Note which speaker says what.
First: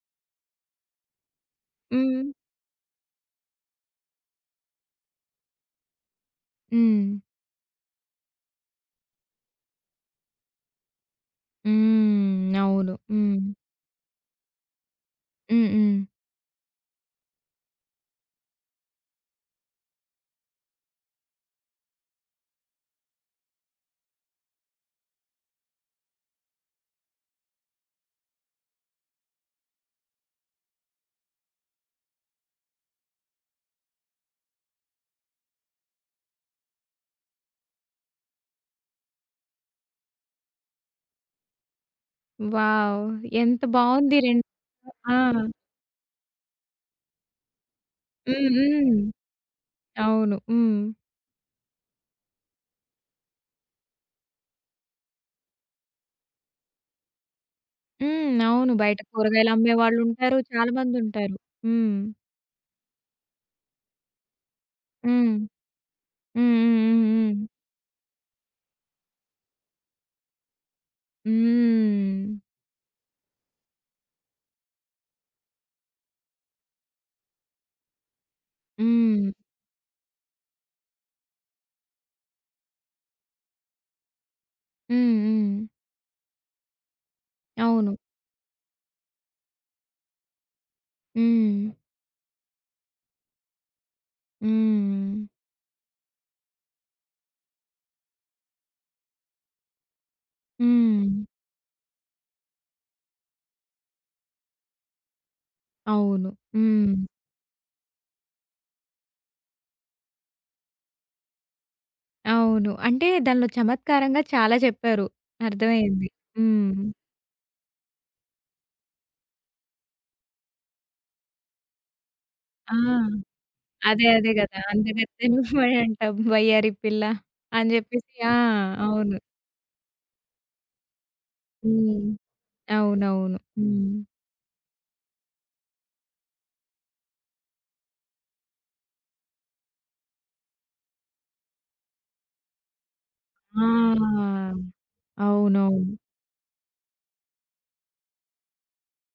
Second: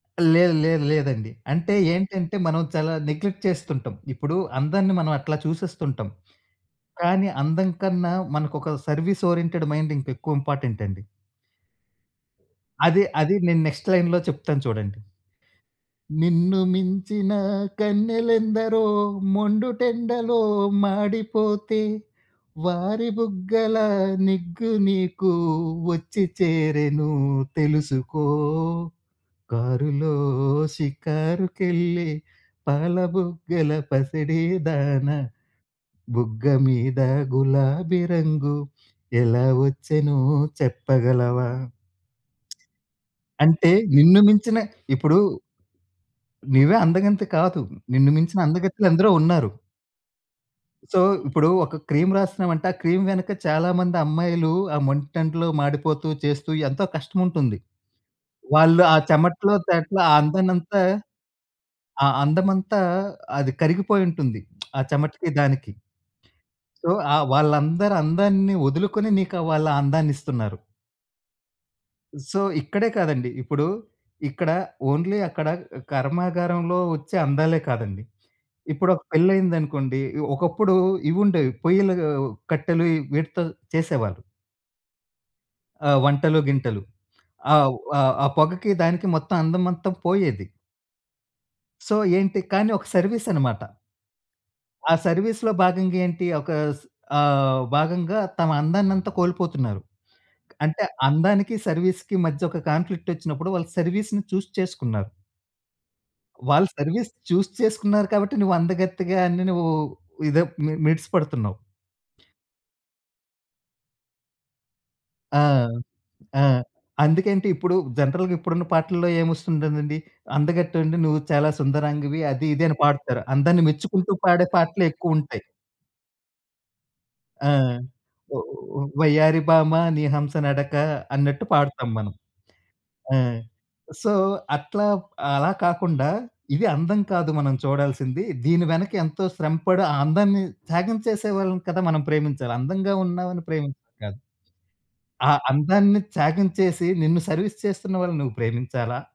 Speaker 1: లేదు, లేదు, లేదండి! అంటే
Speaker 2: హ్మ్.
Speaker 1: ఏంటంటే, మనం చాలా నెగ్లెక్ట్ చేస్తుంటాం. ఇప్పుడు అందరిని మనం అట్లా చూసేస్తుంటాం.
Speaker 2: హ్మ్.
Speaker 1: కానీ, అందం కన్నా, మనకొక సర్విస్ ఓరియెంటెడ్ మైండ్ ఇంకెక్కువ ఇంపార్టెంట్ అండి.
Speaker 2: హ్మ్. అవును.
Speaker 1: అదే అది
Speaker 2: హ్మ్.
Speaker 1: నేను నెక్స్ట్ లైన్‌లో చెప్తాను చూడండి.
Speaker 2: హ్మ్. హ్మ్.
Speaker 1: నిన్ను మించిన కన్నెలెందరో మొండుటెండలో మాడిపోతే, వారి బుగ్గల నిగ్గు నీకు వచ్చి చేరెను తెలుసుకో, కారులో షికారుకెళ్ళె పాలబుగ్గల పసిడి దానా, బుగ్గ మీద గులాబీ రంగు ఎలా వచ్చెనో చెప్పగలవా.
Speaker 2: వావ్! ఎంత
Speaker 1: అంటే,
Speaker 2: బావుంది!
Speaker 1: నిన్ను
Speaker 2: రెన్
Speaker 1: మించిన
Speaker 2: ఆ!
Speaker 1: ఇప్పుడు నీవే అందగంతి కాదు, నిన్ను మించిన
Speaker 2: హ్మ్. హ్మ్.
Speaker 1: అందగత్తెలెందరో ఉన్నారు!
Speaker 2: అవును. హ్మ్.
Speaker 1: సో, ఇప్పుడు ఒక క్రీమ్ రాస్తున్నామంటే, ఆ క్రీమ్ వెనక చాలా మంది అమ్మాయిలు, ఆ మండుటెండలో మాడిపోతూ, చేస్తూ ఎంతో కష్టముంటుంది.
Speaker 2: హ్మ్. అవును
Speaker 1: వాళ్ళు ఆ
Speaker 2: బయట
Speaker 1: చెమటలో, తేటలో
Speaker 2: కూరగాయలమ్మేవాళ్ళుంటారు. చాలా
Speaker 1: అందాన్నంతా
Speaker 2: మందుంటారు. హ్మ్.
Speaker 1: ఆ అందం అంతా అది కరిగిపోయుంటుంది. ఆ చెమటకి
Speaker 2: హ్మ్.
Speaker 1: దానికి.
Speaker 2: హ్మ్. హ్మ్.
Speaker 1: సో,
Speaker 2: హ్మ్.
Speaker 1: ఆ
Speaker 2: హ్మ్.
Speaker 1: వాళ్ళందరి అందాన్ని వదులుకొని, నీకా వాళ్ళు ఆ అందాన్నిస్తున్నారు.
Speaker 2: హ్మ్.
Speaker 1: సో, ఇక్కడే కాదండి. ఇప్పుడు ఇక్కడ ఓన్లీ అక్కడ కర్మాగారంలో ఒచ్చే అందాలే కాదండి. ఇప్పుడు ఒక
Speaker 2: హ్మ్.
Speaker 1: పెళ్లయిందనుకోండి. ఒకప్పుడు ఇవి ఉండేవి. పొయ్యిల కట్టెలు, ఈ వీటితో చేసేవాళ్ళు.
Speaker 2: హ్మ్. హ్మ్.
Speaker 1: ఆ! వంటలు, గింటలు ఆహ్,
Speaker 2: అవును.
Speaker 1: ఆహ్, ఆ పొగకి దానికి మొత్తం అందమంతా పోయేది.
Speaker 2: హ్మ్.
Speaker 1: సో ఏంటి కానీ, ఒక సర్విస్ అన్నమాట. ఆ
Speaker 2: హ్మ్.
Speaker 1: సర్విస్‌లో భాగంగా ఏంటి? ఒక స్ ఆహ్, భాగంగా తమ అందాన్నంతా కోల్పోతున్నారు. అంటే,
Speaker 2: హ్మ్.
Speaker 1: అందానికి సర్విస్‌కి మధ్య ఒక కాన్‌ఫ్లిక్ట్ వచ్చినప్పుడు, వాళ్ళు సర్విస్‌ని చూస్ చేసుకున్నారు.
Speaker 2: అవును.
Speaker 1: వాళ్ళు
Speaker 2: హ్మ్.
Speaker 1: సర్విస్ చూస్ చేసుకున్నారు కాబట్టి, నువ్వు అందగత్తెగా అని నువ్వు ఇదే మి మిడిసి పడుతున్నావు.
Speaker 2: అవును. అంటే దానిలో చమత్కారంగా చాలా చెప్పారు.
Speaker 1: ఆ!
Speaker 2: అర్థమైంది.
Speaker 1: ఆ!
Speaker 2: హ్మ్.
Speaker 1: అందుకంటే ఇప్పుడు జనరల్‌గా ఇప్పుడున్న పాటల్లో ఏమొస్తుంటుందండి? అందకట్టండి నువ్వు, చాలా సుందరాంగివి, అది, ఇది
Speaker 2: ఆ!
Speaker 1: అని పాడుతారు. అందాన్ని
Speaker 2: అదే.
Speaker 1: మెచ్చుకుంటూ
Speaker 2: అదే
Speaker 1: పాడే
Speaker 2: గదా!
Speaker 1: పాటలే
Speaker 2: అందే గత్తె
Speaker 1: ఎక్కువుంటాయి.
Speaker 2: నువ్వే అంటావు వయ్యారి పిల్ల
Speaker 1: ఆ!
Speaker 2: అని జెప్పేసి. ఆ!
Speaker 1: ఒ ఒ
Speaker 2: అవును.
Speaker 1: వయ్యారి భామ నీ హంస నడక అన్నట్టు పాడతాం
Speaker 2: హ్మ్.
Speaker 1: మనం. ఆ!
Speaker 2: అవునవును. హ్మ్.
Speaker 1: సో, అట్లా అలా కాకుండా ఇది అందం కాదు మనం చూడాల్సింది. దీని వెనక ఎంతో శ్రమపడి ఆ అందాన్ని త్యాగం చేసే వాళ్ళని కదా! మనం ప్రేమించాలి. అందంగా ఉన్నామని ప్రేమించడం కాదు.
Speaker 2: ఆహా!
Speaker 1: ఆ
Speaker 2: అవునవును.
Speaker 1: అందాన్ని త్యాగం చేసి నిన్ను సర్విస్ చేస్తున్న వాళ్ళని నువ్వు ప్రేమించాలా?